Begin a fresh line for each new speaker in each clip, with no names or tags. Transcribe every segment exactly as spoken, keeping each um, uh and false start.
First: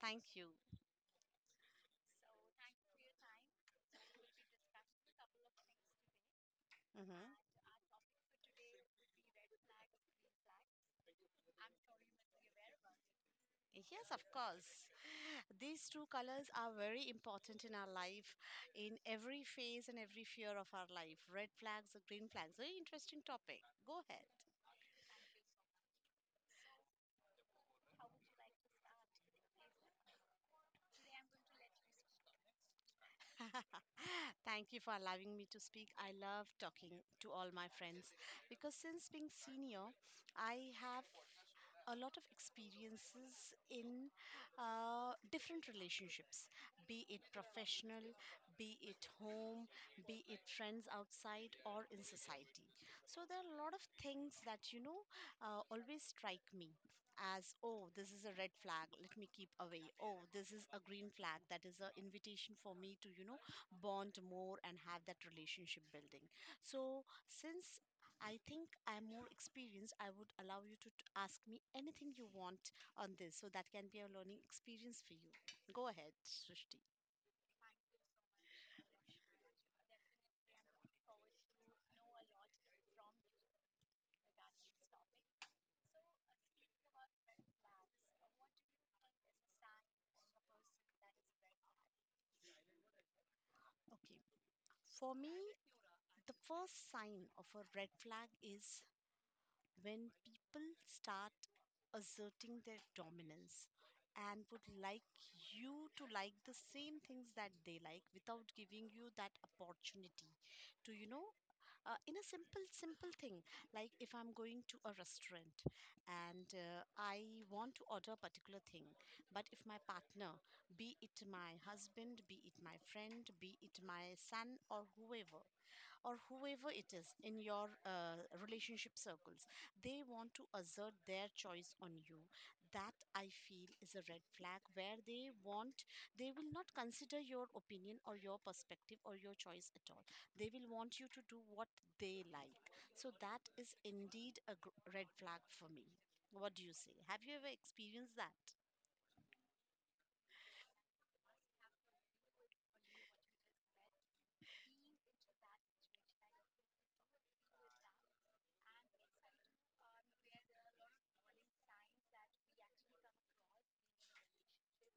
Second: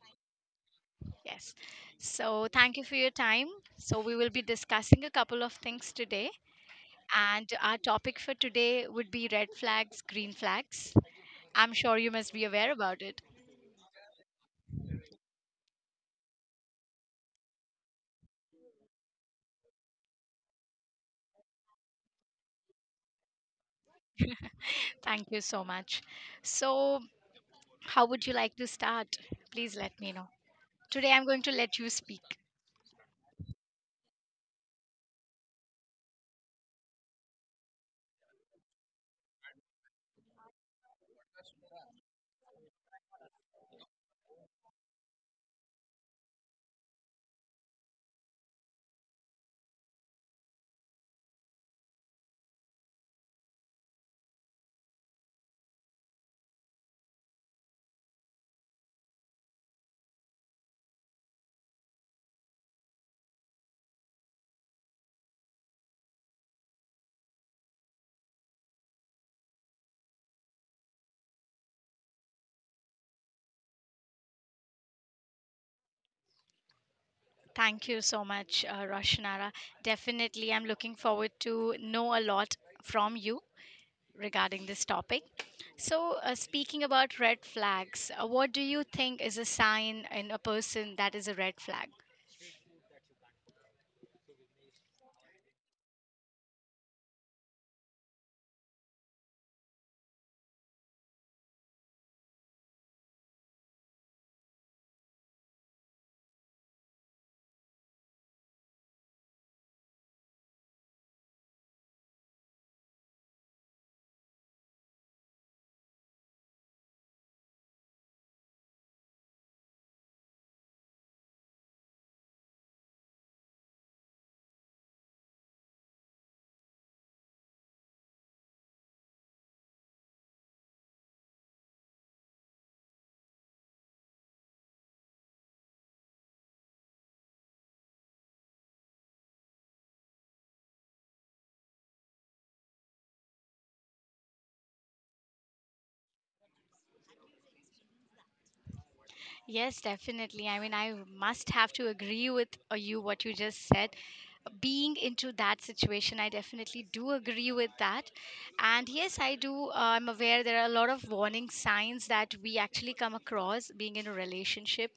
Thank you.
Yes. So, thank you for your time. So, we will be discussing a couple of things today.
hmm
And our topic for today would be red flags, green flags. I'm sure you must be aware about it.
Yes, of course. These two colors are very important in our life, in every phase and every fear of our life. Red flags or green flags. Very interesting topic. Go ahead.
Thank you so much. So, how would you like to start? Please let me know. Today, I'm going to let you speak.
Thank you for allowing me to speak. I love talking to all my friends because since being senior, I have a lot of experiences in uh, different relationships, be it professional, be it home, be it friends outside or in society. So there are a lot of things that, you know, uh, always strike me as, oh, this is a red flag, let me keep away. Oh, this is a green flag, that is an invitation for me to, you know, bond more and have that relationship building. So since I think I'm more experienced, I would allow you to t- ask me anything you want on this, so that can be a learning experience for you. Go ahead, Srishti.
Thank you so much, uh, Roshanara. Definitely, I'm looking forward to know a lot from you regarding this topic. So, uh, speaking about red flags, uh, what do you think is a sign in a person that is a red flag?
Okay. For me, the first sign of a red flag is when people start asserting their dominance and would like you to like the same things that they like without giving you that opportunity to, you know, uh, in a simple, simple thing. Like if I'm going to a restaurant and uh, I want to order a particular thing, but if my partner, be it my husband, be it my friend, be it my son, or whoever, or whoever it is in your uh, relationship circles, they want to assert their choice on you. That I feel is a red flag where they want, they will not consider your opinion or your perspective or your choice at all. They will want you to do what they like. So that is indeed a gr- red flag for me. What do you say? Have you ever experienced that?
Yes, definitely. I mean, I must have to agree with uh, you what you just said, being into that situation. I definitely do agree with that, and yes I do, uh, I'm aware there are a lot of warning signs that we actually come across being in a relationship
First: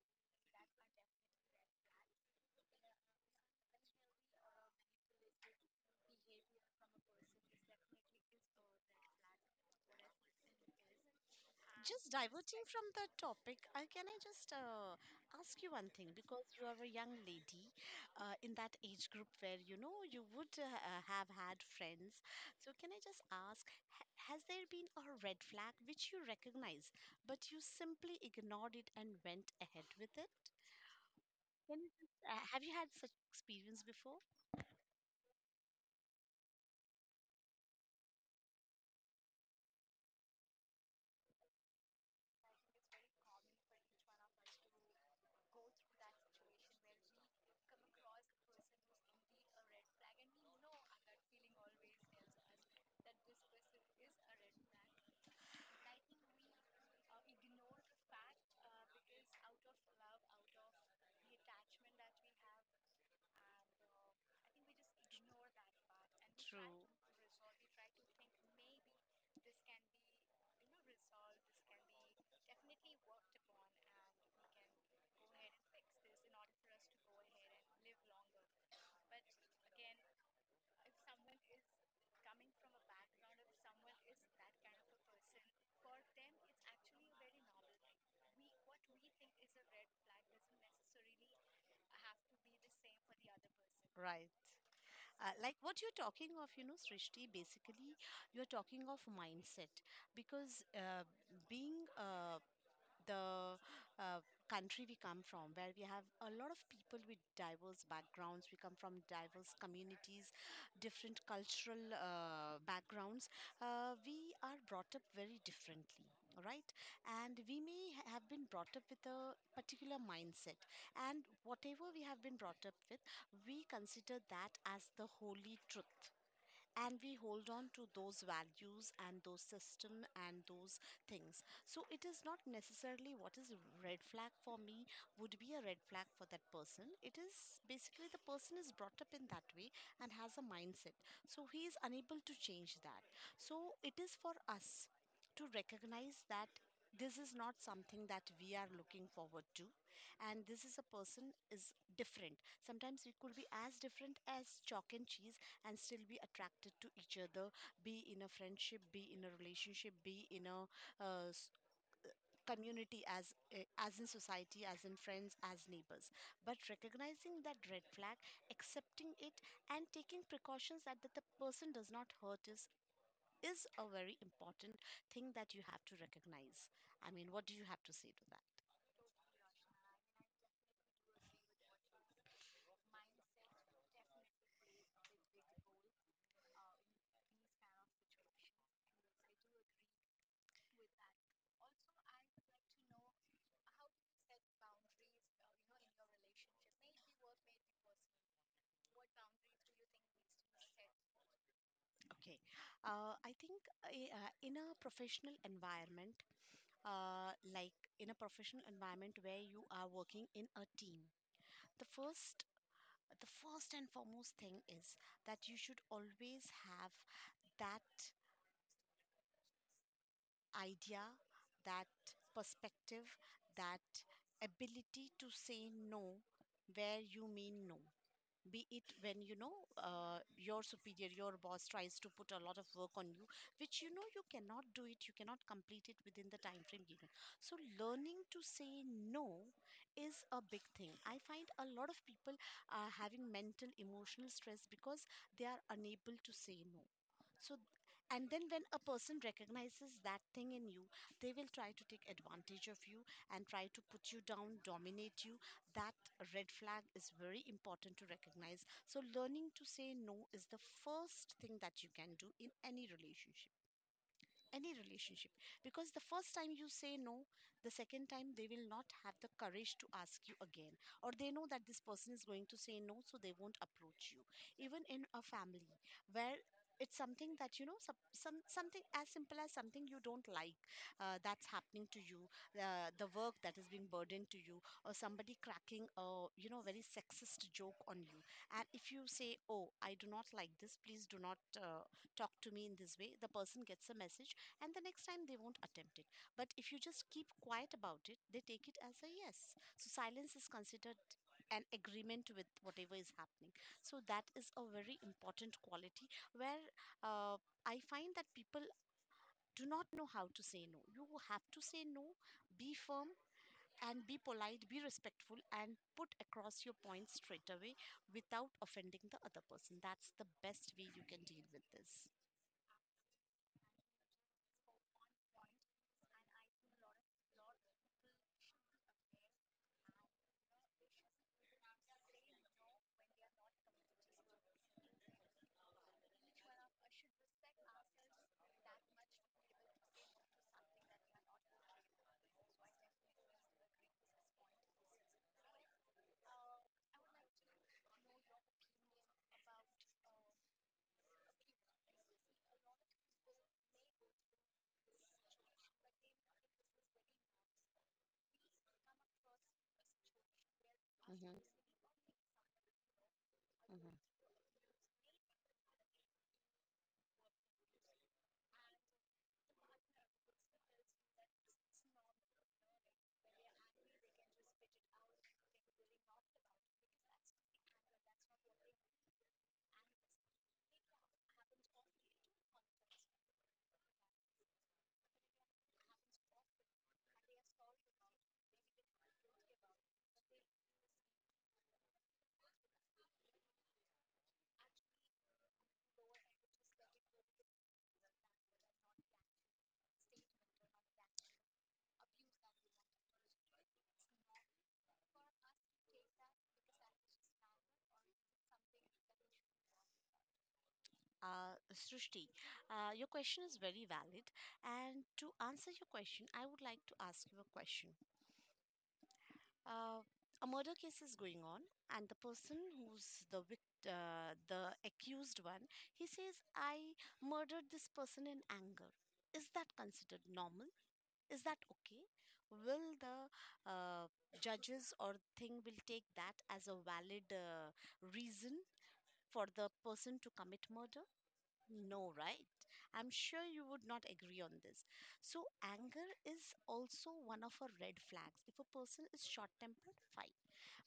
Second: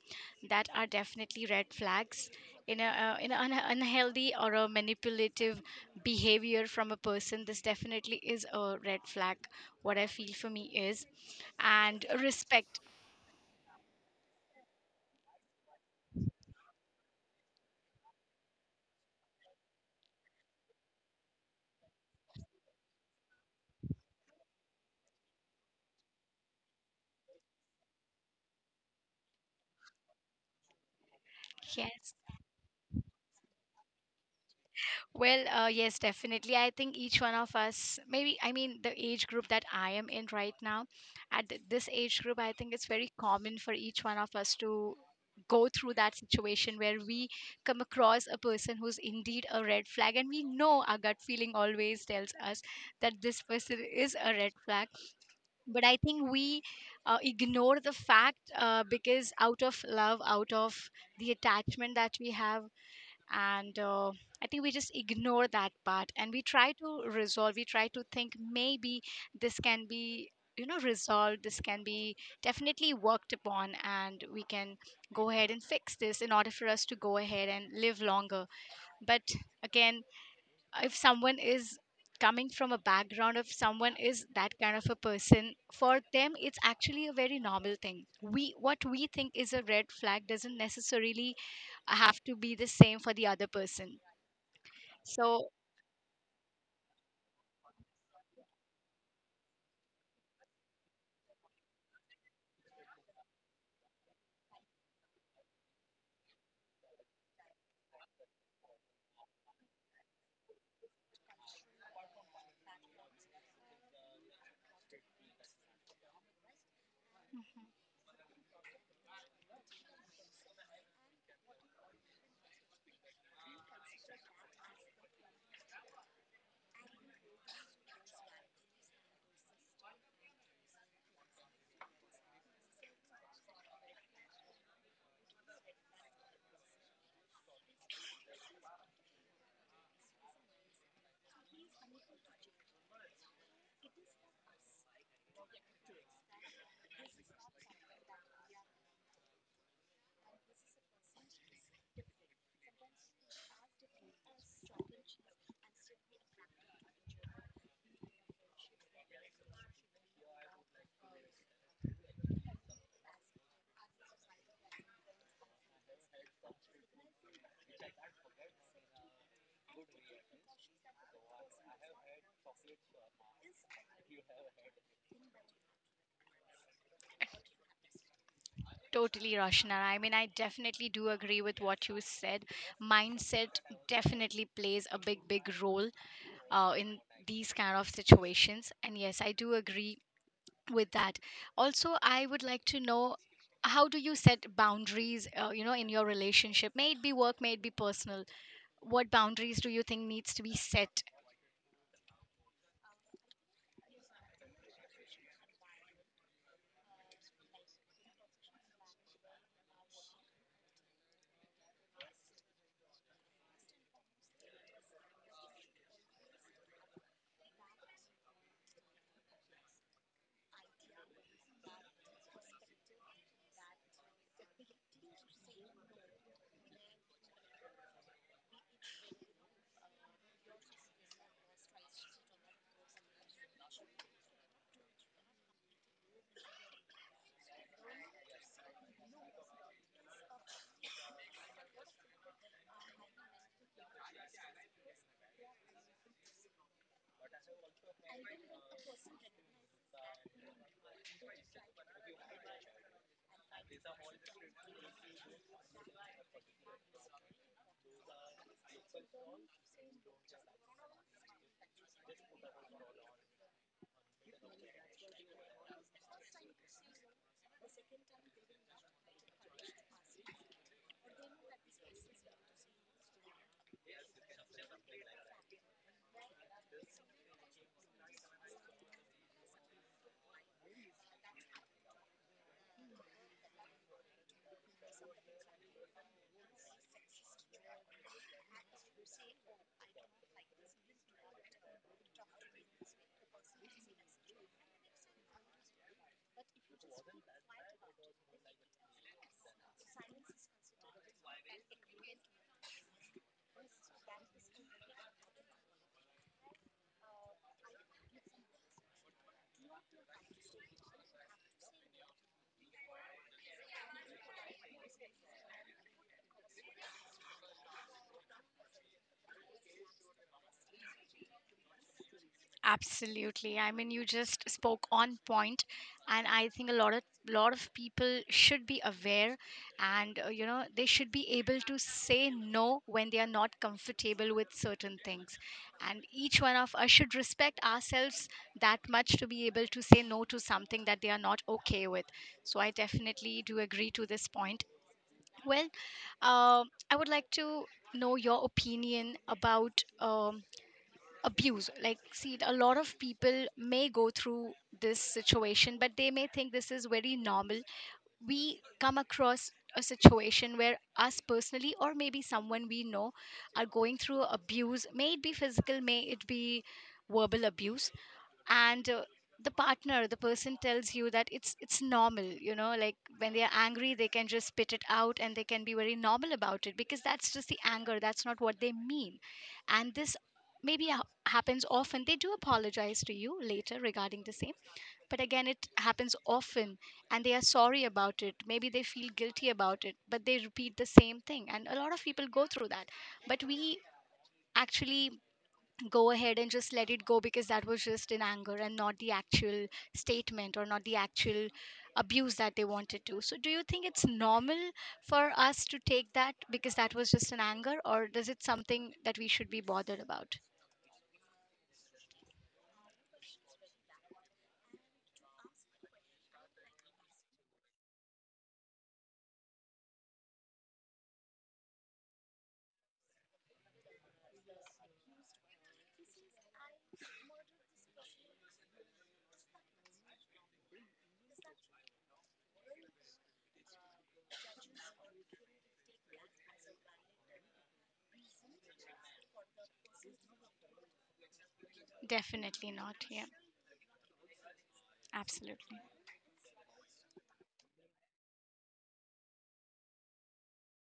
that are definitely red flags in a uh, in an un- unhealthy or a manipulative behavior from a person. This definitely is a red flag. What I feel for me is and
Just diverting
respect.
from the topic, uh, can I just uh, ask you one thing? Because you are a young lady uh, in that age group where you know you would uh, uh, have had friends. So, can I just ask, ha- has there been a red flag which you recognize, but you simply ignored it and went ahead with it? Can you
Yes.
just, uh, have you had such experience before?
Well, uh, yes, definitely. I think each one of us, maybe, I mean, the age group that I am in right now, at th- this age group, I think it's very common for each one of us to go through that situation where we come across a person who's indeed a red flag, and we know our gut feeling always tells us that this person is a red flag. But I think we uh, ignore the fact, uh, because out of love, out of the attachment that we have, and uh, I think we just ignore that part, and we try
True.
to resolve, we try to think maybe this can be, you know, resolved, this can be definitely worked upon, and we can go ahead and fix this in order for us to go ahead and live longer. But again, if someone is coming from a background of someone is that kind of a person, for them it's actually a very normal thing. We, what we think is a red flag doesn't necessarily have to be the same for the other person.
Right. Uh,
So
like what you're talking of, you know, Srishti, basically you're talking of mindset, because uh, being uh, the uh, country we come from, where we have a lot of people with diverse backgrounds. We come from diverse communities, different cultural uh, backgrounds. Uh, we are brought up very differently, right? And we may ha- have been brought up with a particular mindset. And whatever we have been brought up with, we consider that as the holy truth, and we hold on to those values and those system and those things. So it is not necessarily what is red flag for me would be a red flag for that person. It is basically the person is brought up in that way and has a mindset, so he is unable to change that. So it is for us to recognize that this is not something that we are looking forward to, and this is a person is different. Sometimes it could be as different as chalk and cheese, and still be attracted to each other, be in a friendship, be in a relationship, be in a uh, s- community, as uh, as in society, as in friends, as neighbors. But recognizing that red flag, accepting it, and taking precautions that, that the person does not hurt is is a very important thing that you have to recognize. I mean, what do you have to say to that?
totally, Roshna. I mean, I definitely do agree with what you said. Mindset definitely plays a big, big role uh, in these kind of situations. And yes, I do agree with that. Also, I would like to know, how do you set boundaries, uh, you know, in your relationship? May it be work, may it be personal. What boundaries do you think needs to be set?
Okay. uh, I think uh, uh, in a professional environment, uh, like in a professional environment where you are working in a team. The first the first and foremost thing is that you should always have that idea, that perspective, that ability to say no where you mean no. Be it when you know uh, your superior, your boss tries to put a lot of work on you which you know you cannot do it, you cannot complete it within the time frame given. So learning to say no is a big thing. I find a lot of people are having mental emotional stress because they are unable to say no. So th- and then when a person recognizes that thing in you, they will try to take advantage of you and try to put you down, dominate you. That a red flag is very important to recognize. So, learning to say no is the first thing that you can do in any relationship, any relationship, because the first time you say no, the second time they will not have the courage to ask you again, or they know that this person is going to say no, so they won't approach you. Even in a family, where it's something that you know some, some something as simple as something you don't like, uh, that's happening to you, uh, the work that is being burdened to you or somebody cracking a, you know, very sexist joke on you, and if you say, oh, I do not like this, please do not uh, talk to me in this way, the person gets a message, and the next time they won't attempt it. But if you just keep quiet about it, they take it as a yes. So silence is considered an agreement with whatever is happening. So that is a very important quality where uh, I find that people do not know how to say no. You have to say no, be firm and be polite, be respectful, and put across your points straight away without offending the other person. That's the best way you can deal with this.
Absolutely. I mean, you just spoke on point, and I think a lot of, lot of people should be aware, and uh, you know, they should be able to say no when they are not comfortable with certain things, and each one of us should respect ourselves that much to be able to say no to something that they are not okay with. So I definitely do agree to this point. Well, um I would like to know your opinion about. Um, abuse, like, see, a lot of people may go through this situation, but they may think this is very normal. We come across a situation where us
Mm-hmm.
personally or maybe someone we know are
Mm-hmm.
going through abuse, may it be physical, may it be verbal abuse. And uh, the partner, the person tells you that it's it's normal, you know, like when they are angry, they can just spit it out, and they can be very normal about it because that's just the anger, that's not what they mean. And this maybe ha- happens often. They do apologize to you later regarding the same, but again, it happens often, and they are sorry about it, maybe they feel guilty about it, but they repeat the same thing, and a lot of people go through that. But we actually go ahead and just let it go because that was just in anger, and not the actual statement, or not the actual abuse that they wanted to. So, do you think it's normal for us to take that because that was just an anger, or does it something that we should be bothered about?
Uh, Srushti, uh, your question is very valid. And to answer your question, I would like to ask you a question. Uh, a murder case is going on, and the person who's the vict- uh, the accused one, he says, "I murdered this person in anger." Is that considered normal? Is that okay? Will the uh, judges or thing will take that as a valid uh, reason for the person to commit murder? No, right?
Definitely not.
I'm
Yeah,
sure you would not agree on this. So
absolutely.
anger is also one of our red flags. If a person is short-tempered, fine.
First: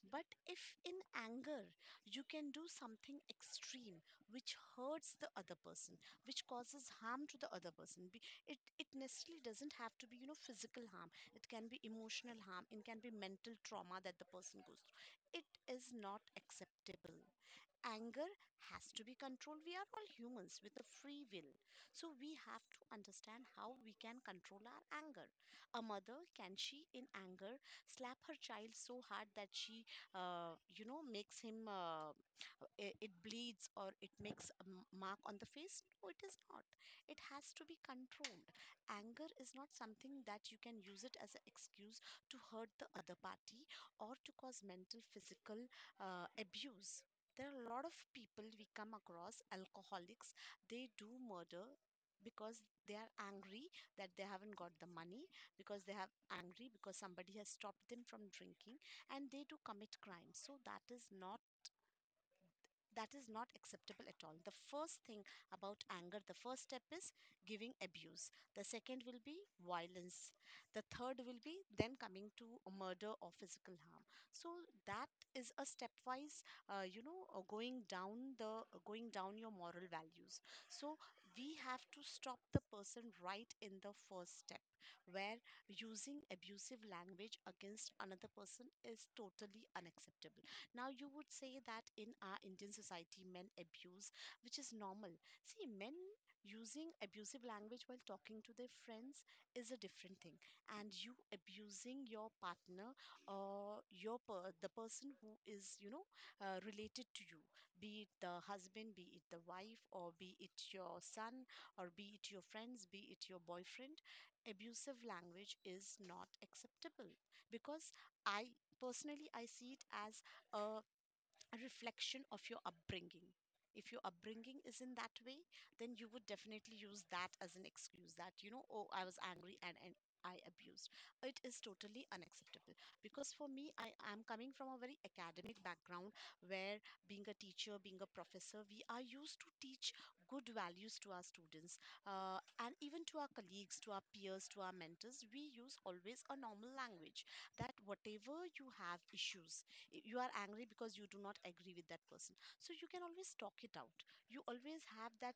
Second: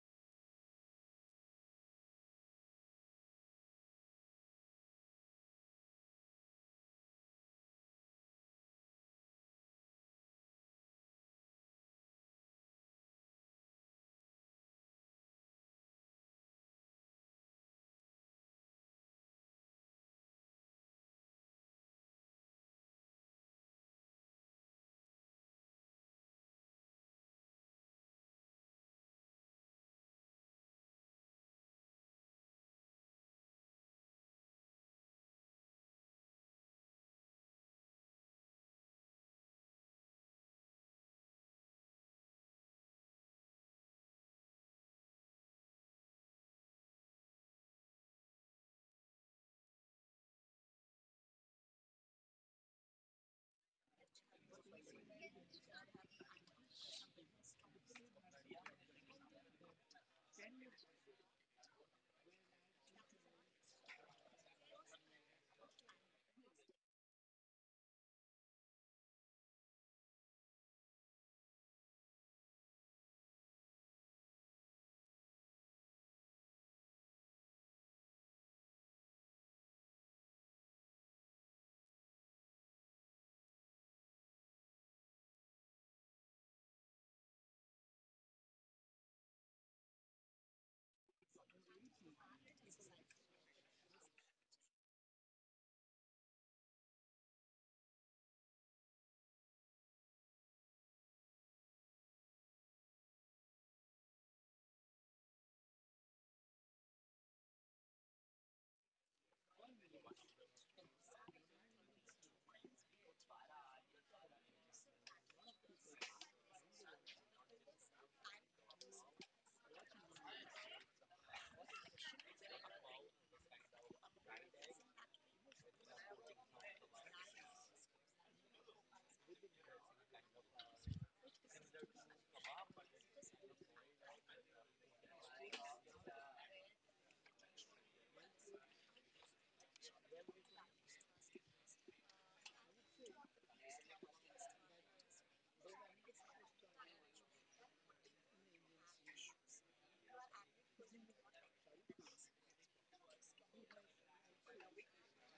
But if in anger you can do something extreme which hurts the other person, which causes harm to the other person, be- it, it necessarily doesn't have to be, you know, physical harm. It can be emotional harm, it can be mental trauma that the person goes through. It is not acceptable. Anger has to be controlled. We are all humans with a free will. So we have to understand how we can control our anger. A mother, can she in anger slap her child so hard that she, uh, you know, makes him. Uh, it, it bleeds or it makes a m- mark on the face. No, it is not. It has to be controlled. Anger is not something that you can use it as an excuse to hurt the other party or to cause mental, physical uh, abuse. There are a lot of people we come across, alcoholics, they do murder because they are angry that they haven't got the money, because they have angry because somebody has stopped them from drinking, and they do commit crimes. So that is not that is not acceptable at all. The first thing about anger, the first step is giving abuse, the second will be violence, the third will be then coming to a murder or physical harm. So that is a stepwise uh, you know, uh, going down the uh, going down your moral values. So we have to stop the person right in the first step, where using abusive language against another person is totally unacceptable. Now, you would say that in our Indian society, men abuse, which is normal. See, men using abusive language while talking to their friends is a different thing, and you abusing your partner or your per- the person who is, you know, uh, related to you, be it the husband, be it the wife, or be it your son, or be it your friends, be it your boyfriend. Abusive language is not acceptable because I personally I see it as a reflection of your upbringing. If your upbringing is in that way, then you would definitely use that as an excuse that, you know, oh, I was angry, and, and I abused. It is totally unacceptable because for me, I am coming from a very academic background where being a teacher, being a professor, we are used to teach good values to our students uh, and even to our colleagues, to our peers, to our mentors. We use always a normal language that whatever you have issues, you are angry because you do not agree with that person, so you can always talk it out. You always have that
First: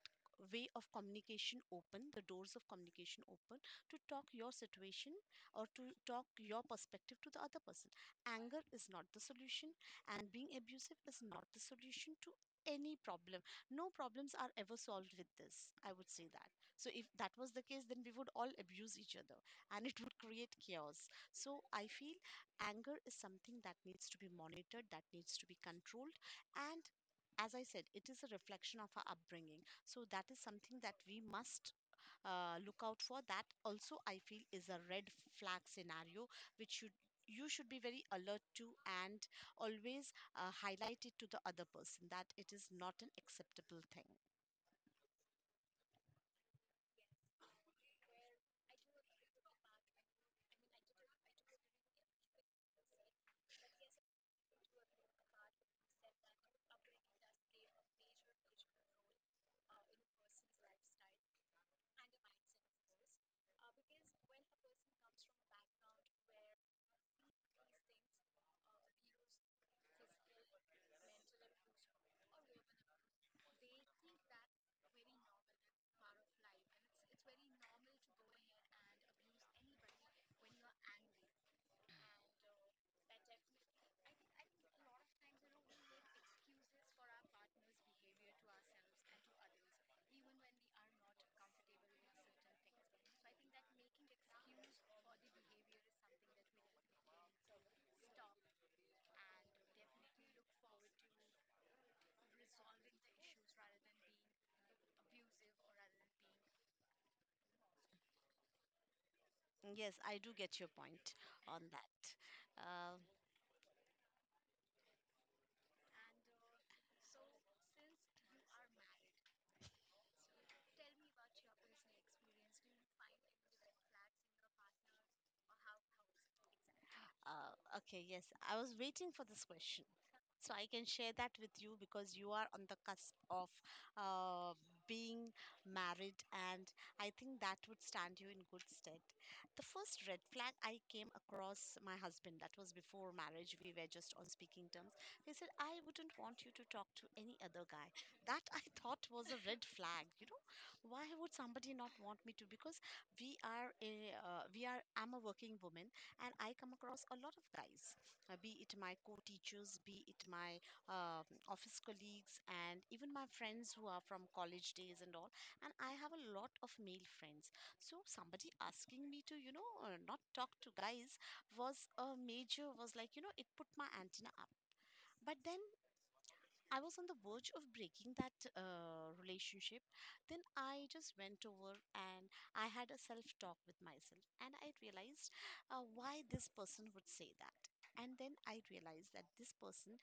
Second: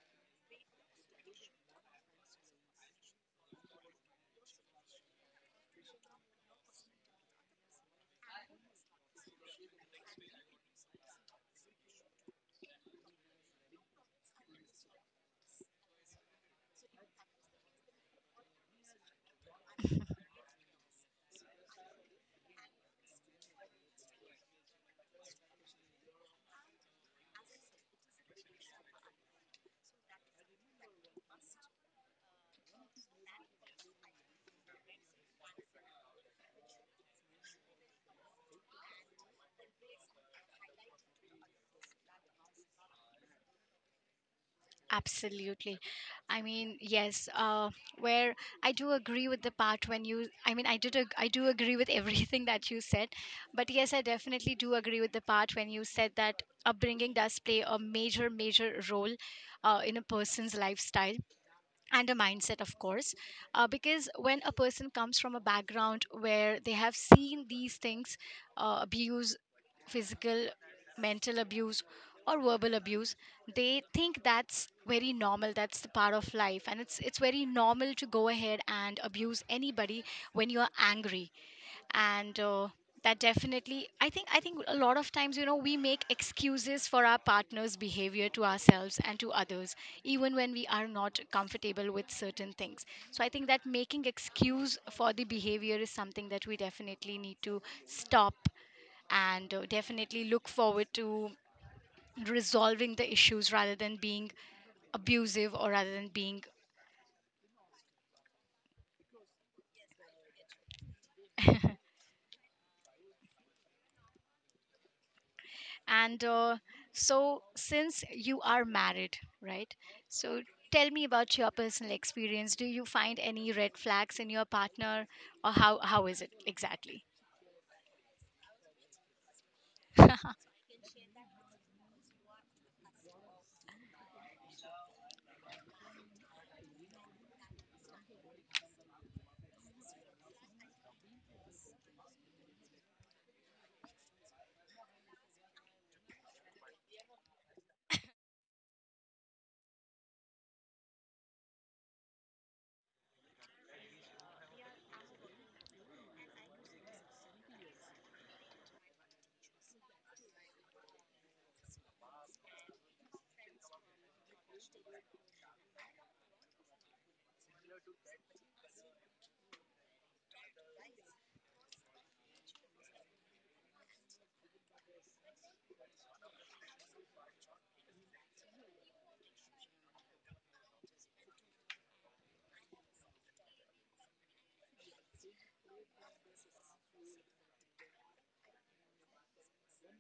way of communication open, the doors of communication open, to talk your situation or to talk your perspective to the other person. Anger is not the solution, and being abusive is not the solution to any problem. No problems are ever solved with this, I would say that. So if that was the case, then we would all abuse each other and it would create chaos. So I feel anger is something that needs to be monitored, that needs to be controlled. And as I said, it is a reflection of our upbringing. So that is something that we must uh, look out for. That also, I feel, is a red flag scenario which you you should be very alert to, and always uh, highlight it to the other person that it is not an acceptable thing.
Absolutely. I mean, yes, uh, where I do agree with the part when you, I mean, I did, ag- I do agree with everything that you said, but yes, I definitely do agree with the part when you said that upbringing does play a major, major role uh, in a person's lifestyle, and a mindset of course, uh, because when a person comes from a background where they have seen these things, uh, abuse, physical, mental abuse or verbal abuse, they think that's very normal, that's the part of life, and it's it's very normal to go ahead and abuse anybody when you're angry. And uh, that definitely, i think I think a lot of times, you know, we make excuses for our partner's behavior to ourselves and to others, even when we are not comfortable with certain things. So I think that making excuse for the behavior is something that we definitely need to stop, and uh, definitely look forward to resolving the issues rather than being abusive, or rather than being.
Yes, I do get your point on that. Uh,
And uh, so, since you are married, right? So, tell me about your personal experience. Do you find any red flags in your partner, or how how is it exactly?
uh, okay, yes, I was waiting for this question. So I can share that with you because you are on the cusp of uh, being married, and I think that would stand you in good stead. The first red flag I came across my husband, that was before marriage, we were just on speaking terms. He said, I wouldn't want you to talk to any other guy. That I thought was a red flag. You know, why would somebody not want me to? Because we are a, uh, we are, I'm a working woman, and I come across a lot of guys, uh, be it my co-teachers, be it my uh, office colleagues, and even my friends who are from college days and all. And I have a lot of male friends. So somebody asking me to, you know, uh, not talk to guys was a major, was like, you know, it put my antenna up. But then I was on the verge of breaking that uh, relationship. Then I just went over and I had a self talk with myself and I realized uh, why this person would say that. And then I realized that this person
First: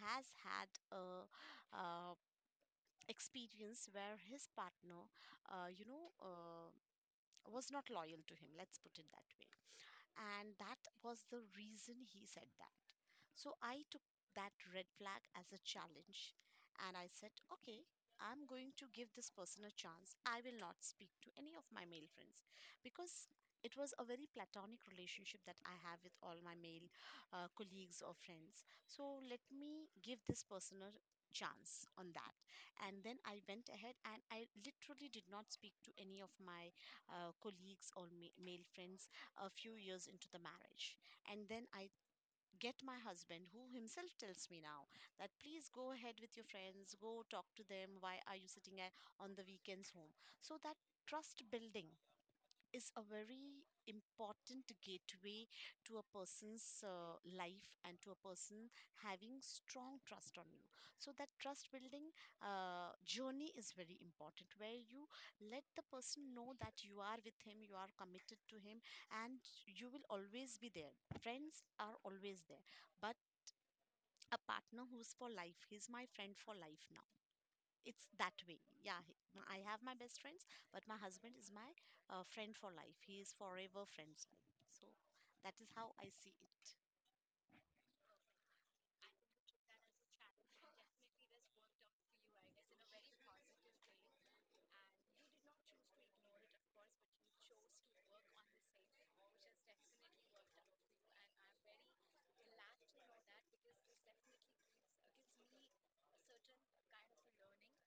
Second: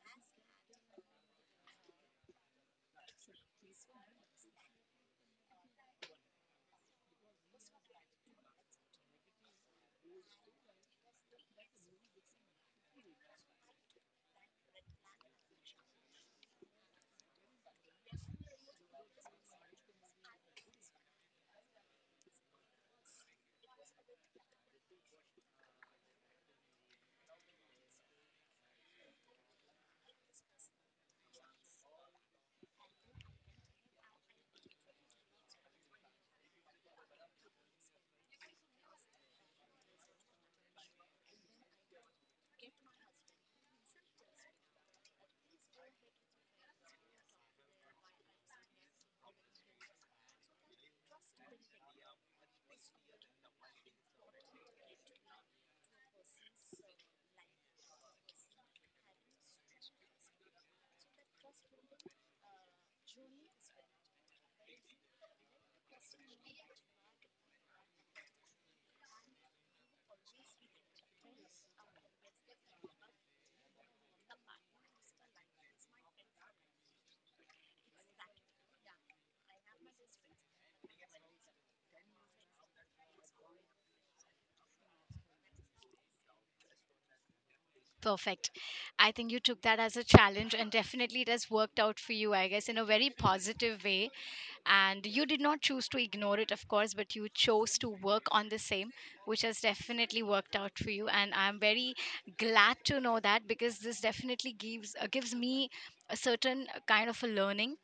has had a uh, experience where his partner, uh, you know, uh, was not loyal to him. Let's put it that way. And that was the reason he said that. So I took that red flag as a challenge and I said, okay, I'm going to give this person a chance. I will not speak to any of my male friends, because it was a very platonic relationship that I have with all my male uh, colleagues or friends. So let me give this person a chance on that. And then I went ahead and I literally did not speak to any of my uh, colleagues or ma- male friends a few years into the marriage. And then I get my husband, who himself tells me now that please go ahead with your friends, go talk to them. Why are you sitting at, on the weekends, home? So that trust building is a very important gateway to a person's uh, life, and to a person having strong trust on you. So that trust building uh, journey is very important, where you let the person know that you are with him, you are committed to him, and you will always be there. Friends are always there, but a partner who's for life, he's my friend for life now. It's that way, yeah. he- m- I have my best friends, but my husband is my uh, friend for life. He is forever friends. So that is how I see it.
Perfect. I think you took that as a challenge, and definitely it has worked out for you, I guess, in a very positive way. And you did not choose to ignore it, of course, but you chose to work on the same, which has definitely worked out for you. And I'm very glad to know that because this definitely gives, uh, gives me a certain kind of a learning,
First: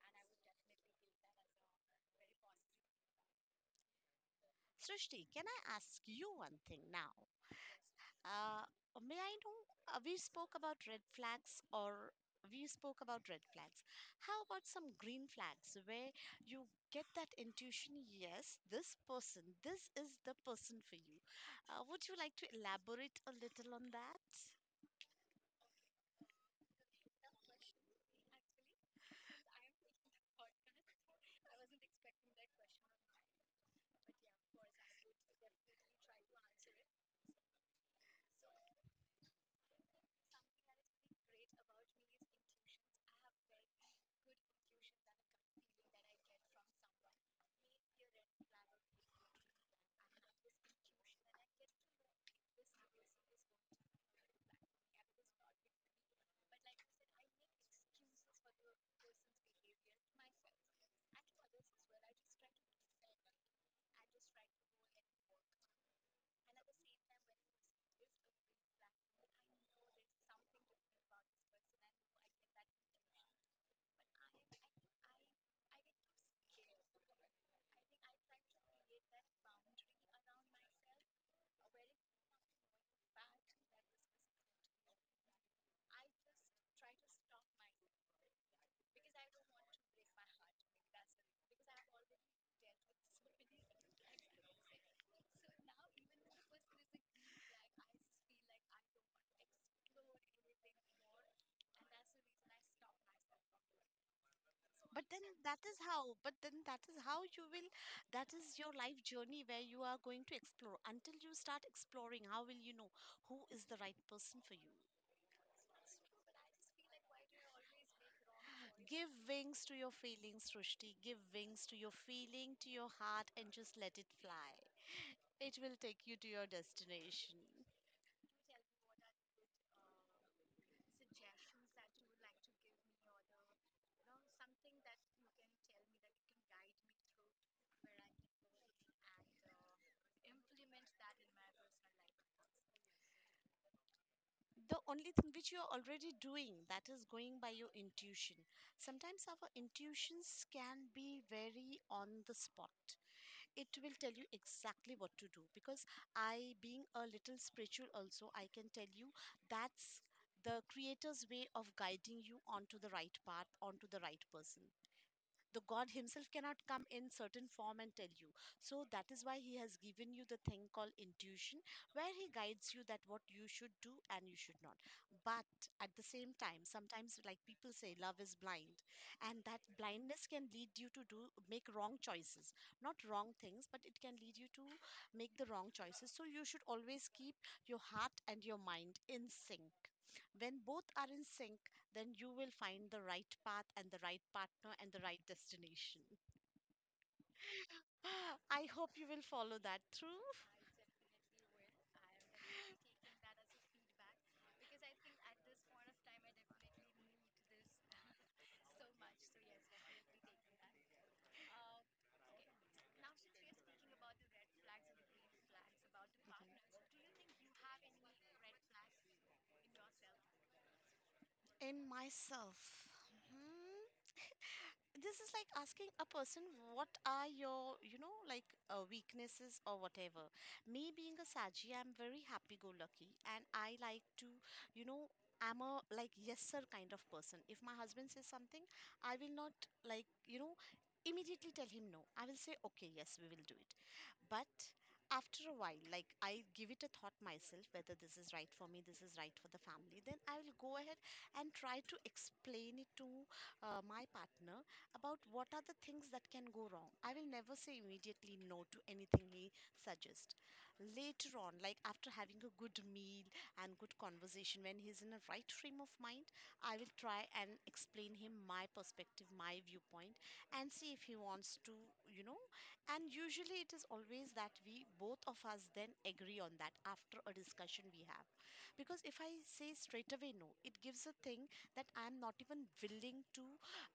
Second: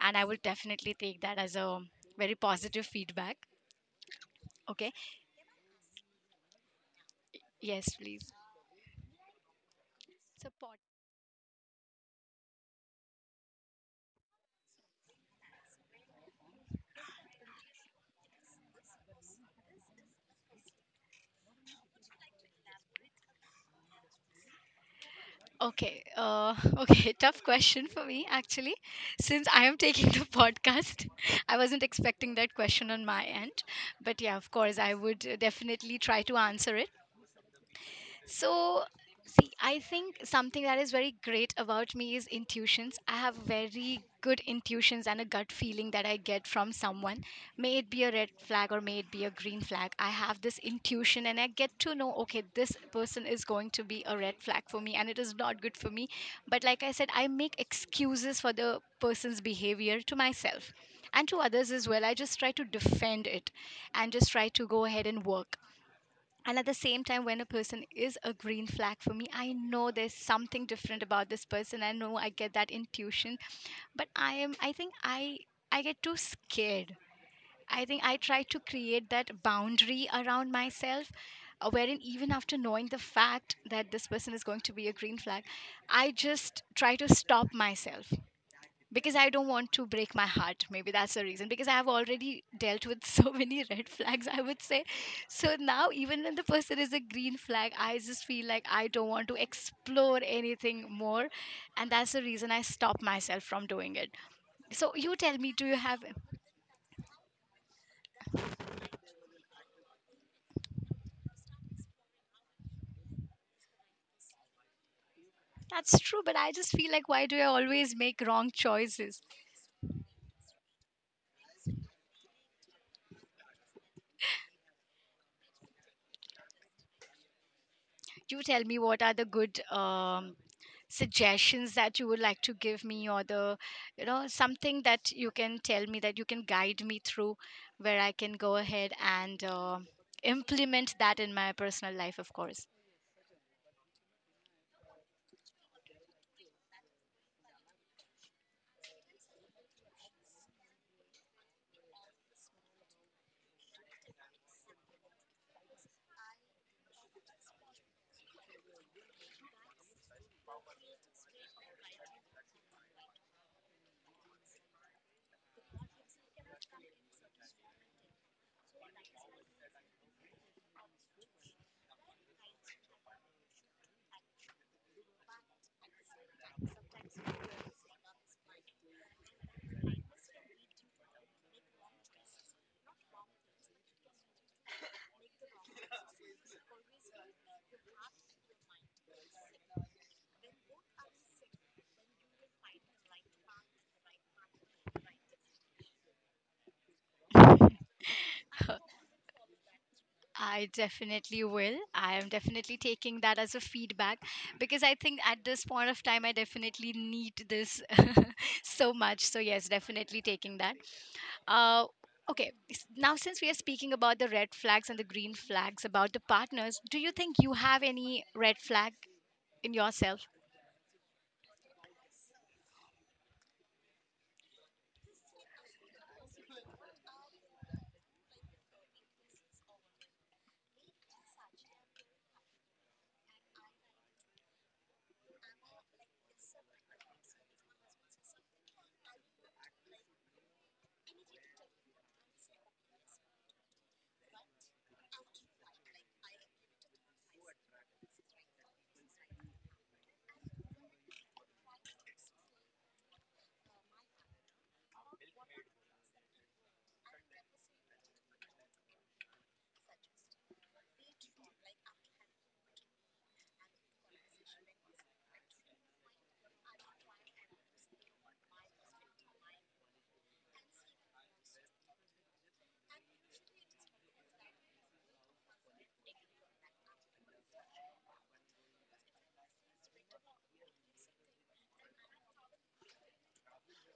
and I will definitely take that as a very positive feedback. Okay.
Srishti, can I ask you one thing now?
Yes, please.
uh, may I know, uh, we spoke about red flags, or we spoke about red flags how about some green flags where you get that intuition, yes, this person, this is the person for you? Uh, would you like to elaborate a little on that?
Okay, uh, okay, tough question for me actually, since I am taking the podcast. I wasn't expecting that question on my end, but yeah, of course, I would uh, definitely try to answer it. So, see, I think something that is very great about me is intuitions. I have very good intuitions and a gut feeling that I get from someone, may it be a red flag or may it be a green flag. I have this intuition and I get to know, okay, this person is going to be a red flag for me and it is not good for me. But like I said, I make excuses for the person's behavior to myself and to others as well. I just try to defend it and just try to go ahead and work. And at the same time, when a person is a green flag for me, I know there's something different about this person. I know I get that intuition. But i am i think i I get too scared. I think I try to create that boundary around myself, uh, wherein even after knowing the fact that this person is going to be a green flag, I just try to stop myself because I don't want to break my heart. Maybe that's the reason. Because I have already dealt with so many red flags, I would say. So now, even when the person is a green flag, I just feel like I don't want to explore anything more. And that's the reason I stop myself from doing it. So
But
you
then
tell me,
that
do
is
you have.
how, but then that is how you will, that is your life journey where you are going to explore. Until you start exploring, how will you know who is the right person for you?
That's true, but I just feel like, why do I always make wrong
Give
choices?
wings to your feelings, Srushti. Give wings to your feeling, to your heart, and just let it fly. It will take you to your destination.
You tell me what are the good, um, suggestions that you would like to give me, or the, you know, something that you can tell me that you can guide me through, where I can go ahead and uh, implement that in my personal life, of course.
The only thing which you are already doing, that is going by your intuition. Sometimes our intuitions can be very on the spot. It will tell you exactly what to do, because I, being a little spiritual also, I can tell you that's the creator's way of guiding you onto the right path, onto the right person. The god himself cannot come in certain form and tell you, so that is why he has given you the thing called intuition, where he guides you that what you should do and you should not. But at the same time, sometimes, like people say, love is blind, and that blindness can lead you to do, make wrong choices. Not wrong things, but it can lead you to make the wrong choices. So you should always keep your heart and your mind in sync. When both are in sync, then you will find the right path and the right partner and the right destination. I hope you will follow that through.
I definitely will. I am definitely taking that as a feedback, because I think at this point of time I definitely need this. So much, so yes, definitely taking that. Uh, okay, s- now since we are speaking about the red flags and the green flags about the partners, do you think you have any red flag in yourself?
In myself. Hmm. This is like asking a person what are your, you know, like uh, weaknesses or whatever. Me being a saji, I'm very happy go lucky, and I like to, you know, I'm a like yes sir kind of person. If my husband says something, I will not, like, you know, immediately tell him no. I will say okay, yes, we will do it. But after a while, like, I give it a thought myself, whether this is right for me, this is right for the family, then I will go ahead and try to explain it to uh, my partner about what are the things that can go wrong. I will never say immediately no to anything he suggests. Later on, like after having a good meal and good conversation, when he's in a right frame of mind, I will try and explain him my perspective, my viewpoint, and see if he wants to, you know. And usually it is always that we, both of us, then agree on that after a discussion we have. Because if I say straight away no, it gives a thing that I'm not even willing to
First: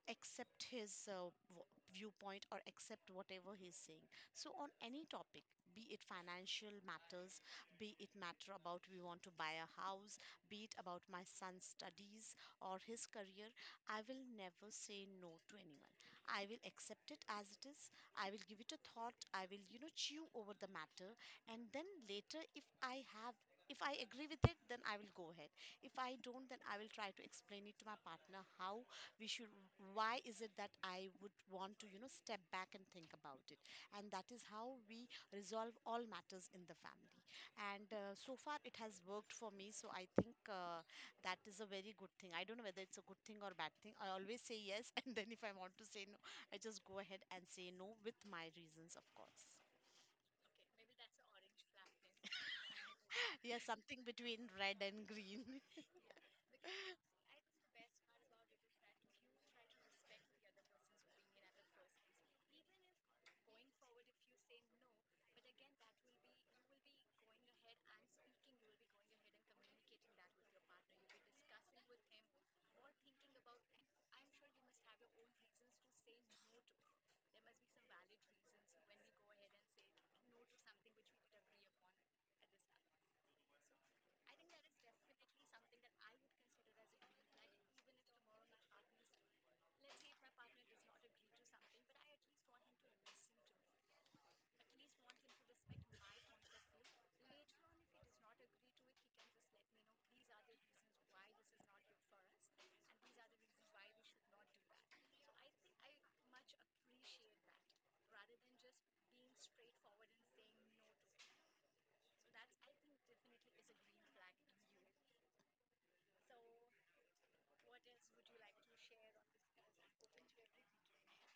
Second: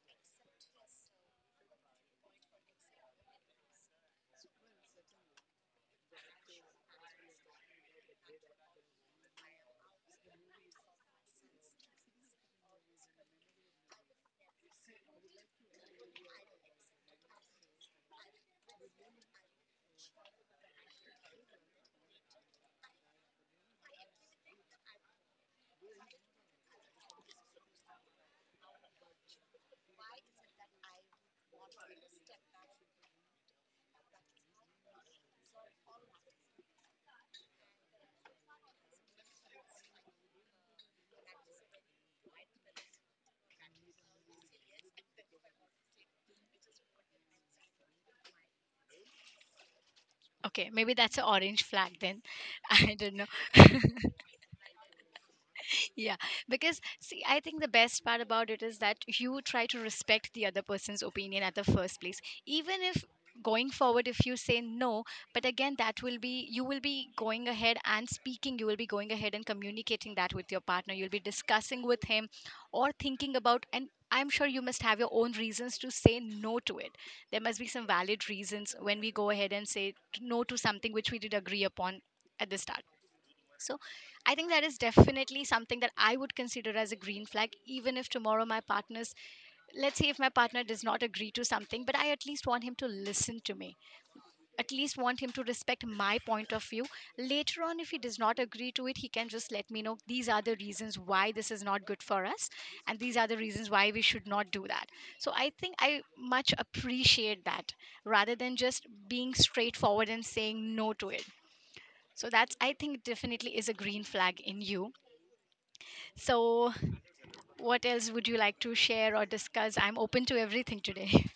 accept his uh, w- viewpoint or accept whatever he's saying. So on any topic, be it financial matters, be it matter about we want to buy a house, be it about my son's studies or his career, I will never say no to anyone. I will accept it as it is. I will give it a thought, I will, you know, chew over the matter, and then later, if i have if I agree with it, then I will go ahead. If I don't, then I will try to explain it to my partner how we should, why is it that I would want to, you know, step back and think about it. And that is how we resolve all matters in the family. And uh, so far it has worked for me, so I think uh, that is a very good thing. I don't know whether it's a good thing or bad thing. I always say yes and then if I want to say no, I just go ahead and say no, with my reasons of course.
Okay, maybe that's an orange flag then. I don't know.
Yeah, something between red and green.
Yeah, because see, I think the best part about it is that you try to respect the other person's opinion at the first place. Even if going forward, if you say no, but again, that will be, you will be going ahead and speaking, you will be going ahead and communicating that with your partner. You'll be discussing with him or thinking about, and I'm sure you must have your own reasons to say no to it. There must be some valid reasons when we go ahead and say no to something which we did agree upon at the start. So I think that is definitely something that I would consider as a green flag. Even if tomorrow my partner's, let's say if my partner does not agree to something, but I at least want him to listen to me, at least want him to respect my point of view. Later on, if he does not agree to it, he can just let me know these are the reasons why this is not good for us, and these are the reasons why we should not do that. So I think I much appreciate that rather than just being straightforward and saying no to it. So that's, I think, definitely is a green flag in you. So, what else would you like to share or discuss? I'm open to everything today.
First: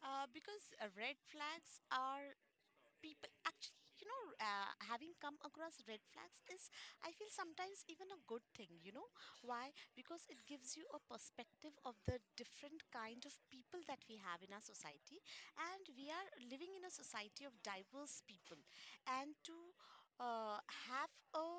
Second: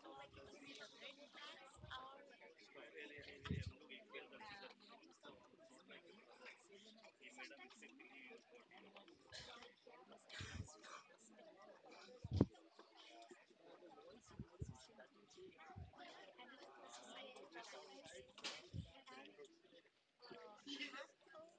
Uh, because uh, red flags are people, actually, you know, uh, having come across red flags is, I feel, sometimes even a good thing, you know. Why? Because it gives you a perspective of the different kind of people that we have in our society, and we are living in a society of diverse people. And to uh, have a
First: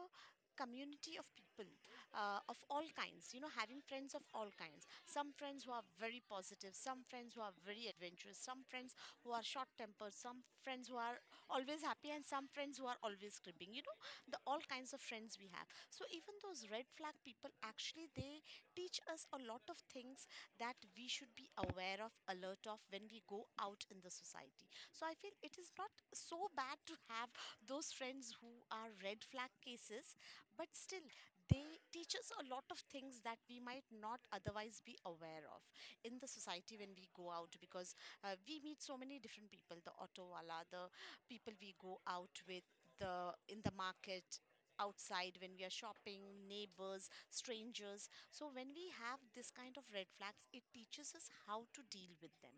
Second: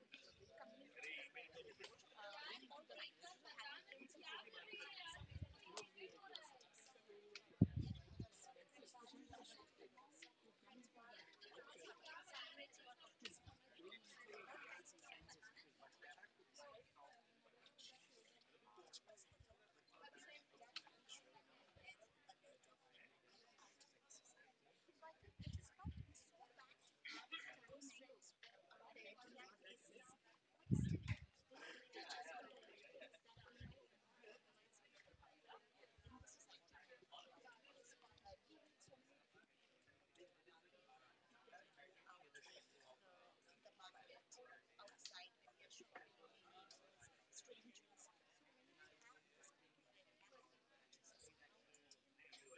community of people uh, of all kinds, you know, having friends of all kinds, some friends who are very positive, some friends who are very adventurous, some friends who are short tempered, some friends who are always happy, and some friends who are always cribbing, you know, the all kinds of friends we have. So even those red flag people, actually, they teach us a lot of things that we should be aware of, alert of, when we go out in the society. So I feel it is not so bad to have those friends who are red flag cases, but still they teach us a lot of things that we might not otherwise be aware of in the society when we go out. Because uh, we meet so many different people, the auto wala, the people we go out with, the in the market, outside when we are shopping, neighbors, strangers. So when we have this kind of red flags, it teaches us how to deal with them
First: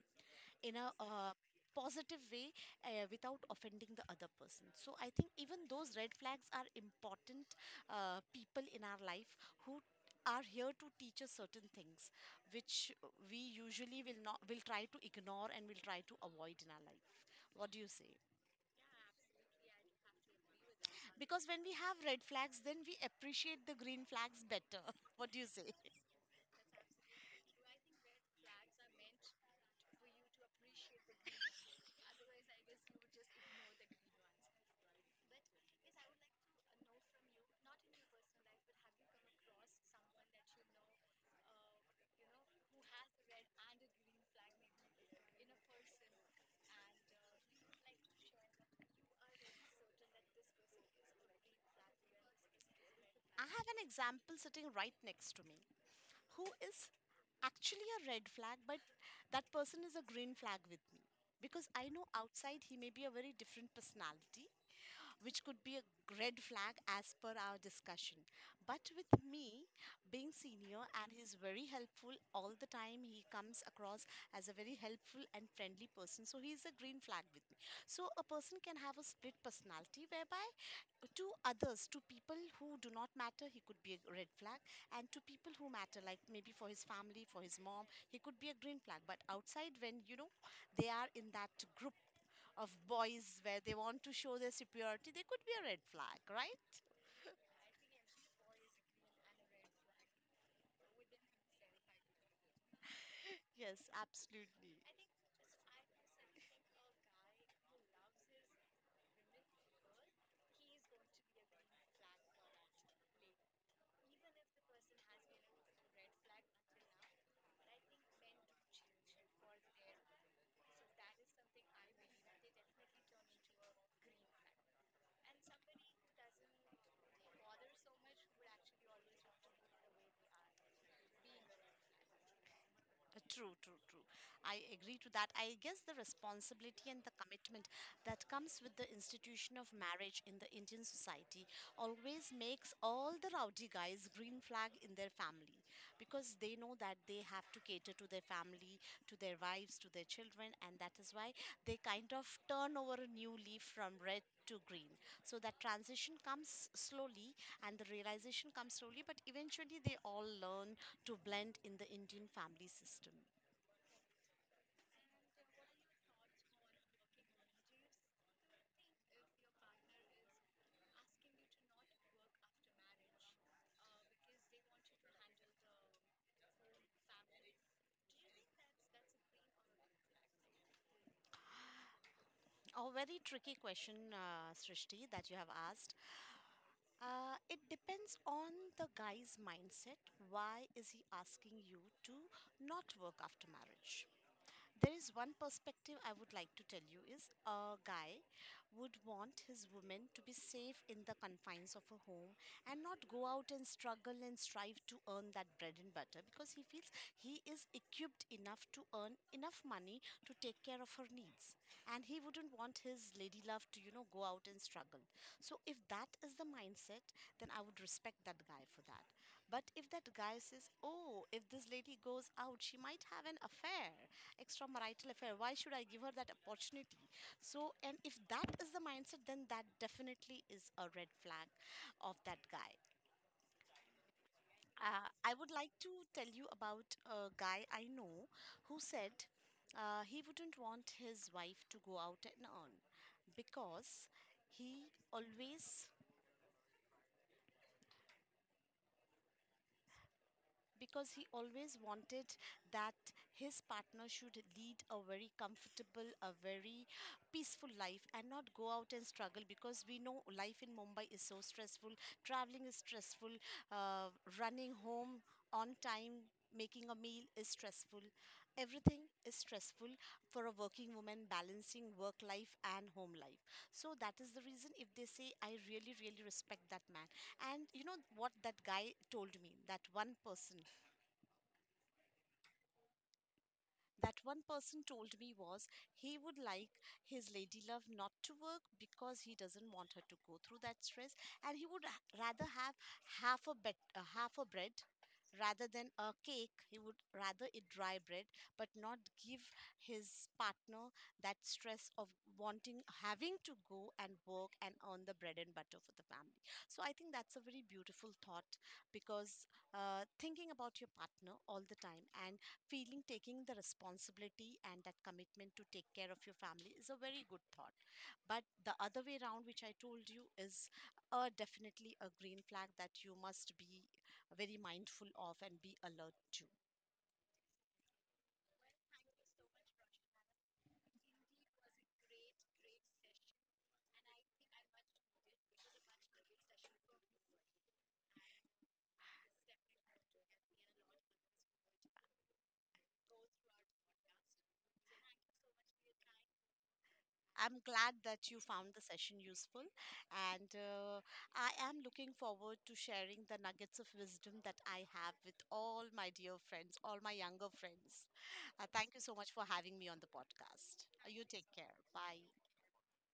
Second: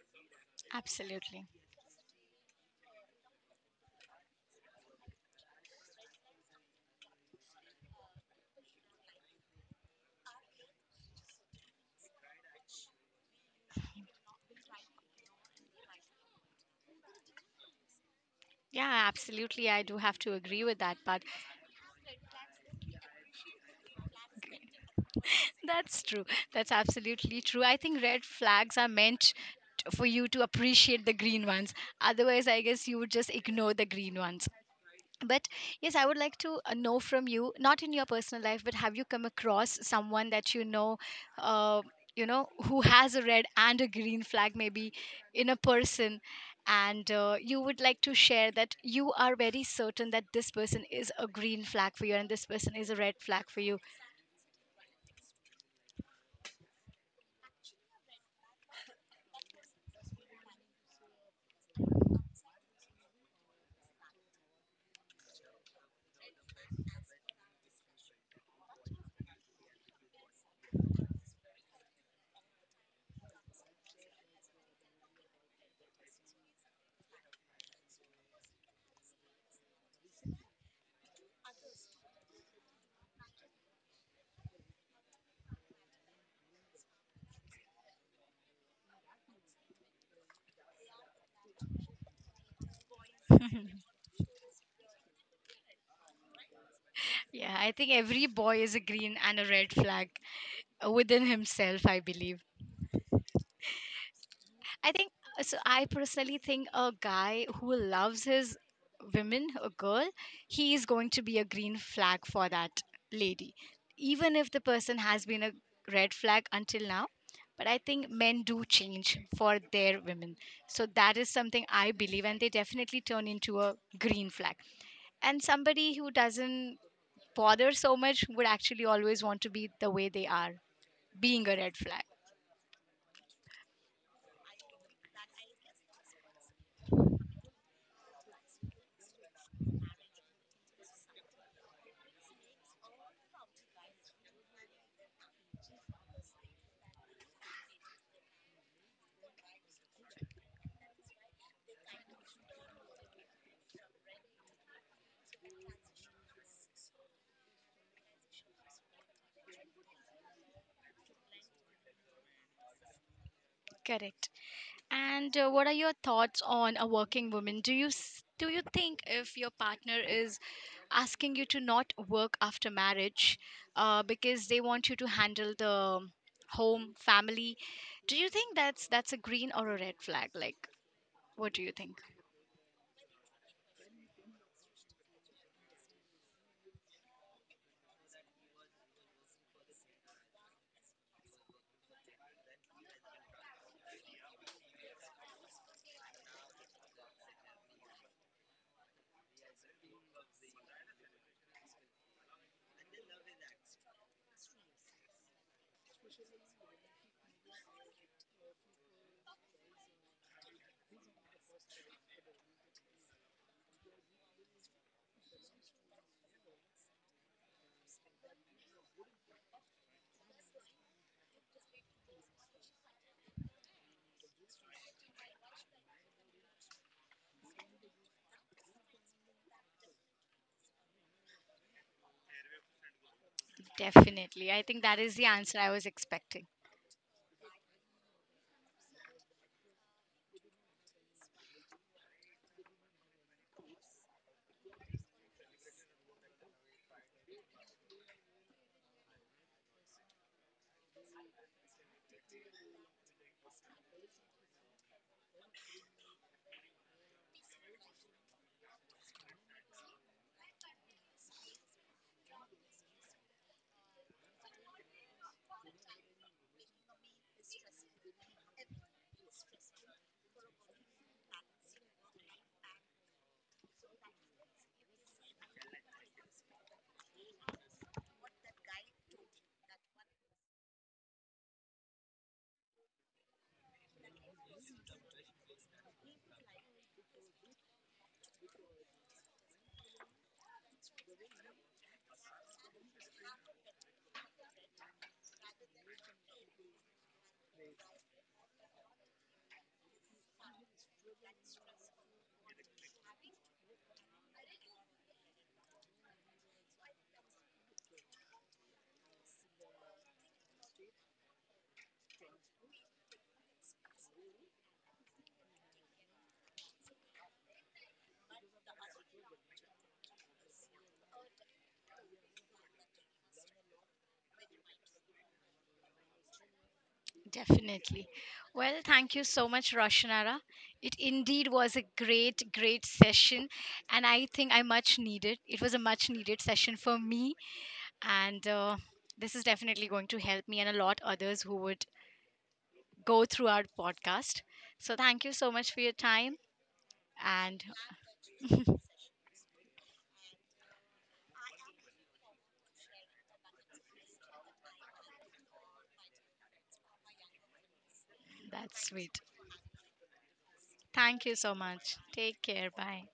in a uh,
Absolutely.
positive way uh, without offending the other person. So I think even those red flags are important uh, people in our life who are here to teach us certain things which we usually will not will try to ignore and will try to avoid in our life, what do you say?
Yeah, absolutely. I do have to agree with that part.
Because when we have red flags, then we appreciate the green flags better. What do you say?
That's true. That's absolutely true. I think red flags are meant t- for you to appreciate the green ones. Otherwise, I guess you would just ignore the green ones. But yes, I would like to uh, know from you, not in your personal life, but have you come across someone that you know, uh, you know, who has a red and a green flag maybe in a person, and uh, you would like to share that you are very certain that this person is a green flag for you and this person is a red
I
flag for
have
you.
an example sitting right next to me who is actually a red flag, but that person is a green flag with me. Because I know outside he may be a very different personality, which could be a red flag as per our discussion. But with me being senior, and he's very helpful all the time, he comes across as a very helpful and friendly person. So he's a green flag with me. So a person can have a split personality whereby to others, to people who do not matter, he could be a red flag, and to people who matter, like maybe for his family, for his mom, he could be a green flag. But outside, when you know, they are in that group of boys where they want to show their superiority, they could be a red flag, right?
Yeah, I think every boy is a green and a red flag uh, within himself, I believe.
Yes, absolutely.
I think uh, so. I personally think a guy who loves his women, a girl, he is going to be a green flag for that lady, even if the person has been a red flag until now. But I think men do change for their women. So that is something I believe, and they definitely turn into a green flag. And somebody who doesn't bother so much would actually always want to be the way they are, being a red flag.
Uh, True, true, true. I agree to that. I guess the responsibility and the commitment that comes with the institution of marriage in the Indian society always makes all the rowdy guys green flag in their family, because they know that they have to cater to their family, to their wives, to their children, and that is why they kind of turn over a new leaf from red to green. So that transition comes slowly and the realization comes slowly, but eventually they all learn to blend in the Indian family system.
Correct. And uh, what are your thoughts on a working woman? Do you s- do you think if your partner is asking you to not work after marriage uh, because they want you to handle the home, family, do you think that's that's a green or a red flag? Like, what do you think?
A very tricky question, uh, Srishti, that you have asked. Uh, it depends on the guy's mindset. Why is he asking you to not work after marriage? There is one perspective I would like to tell you, is a guy would want his woman to be safe in the confines of a home and not go out and struggle and strive to earn that bread and butter, because he feels he is equipped enough to earn enough money to take care of her needs, and he wouldn't want his lady love to, you know, go out and struggle. So if that is the mindset, then I would respect that guy for that. But if that guy says, oh, if this lady goes out she might have an affair, extramarital affair, why should I give her that opportunity? So, and if that is the mindset, then that definitely is a red flag of that guy.
Definitely. I think that
uh,
is the
i would
answer
like
I was
to tell you
expecting.
about a guy I know, who said uh, he wouldn't want his wife to go out and earn, because he always because he always wanted that his partner should lead a very comfortable, a very peaceful life and not go out and struggle, because we know life in Mumbai is so stressful. Traveling is stressful, uh, running home on time. Making a meal is stressful. Everything is stressful for a working woman balancing work life and home life. So that is the reason, if they say, I really, really respect that man. And you know what that guy told me? That one person that one person told me was, he would like his lady love not to work because he doesn't want her to go through that stress, and he would h- rather have half a bet, uh, half a bread rather than a cake. He would rather eat dry bread but not give his partner that stress of wanting having to go and work and earn the bread and butter for the family. So I think that's a very beautiful thought, because uh, thinking about your partner all the time, and feeling taking the responsibility and that commitment to take care of your family, is a very good thought. But the other way around, which I told you, is uh, definitely a green flag that you must be very mindful of and be alert to.
Definitely. Well, thank you so much, Roshanara. It indeed was a great, great session, and I think I much needed. It was a much needed session for me, and uh, this is definitely going to help me and a lot others who would go through our podcast. So, thank you so much for your time,
I'm
and
glad that you found the session useful, and uh, I am looking forward to sharing the nuggets of wisdom that I have with all my dear friends, all my younger friends. Uh,
that's
thank you so
sweet.
much for having me on the podcast. Uh, You
Thank you
take
so
care.
much.
Bye.
Take care. Bye.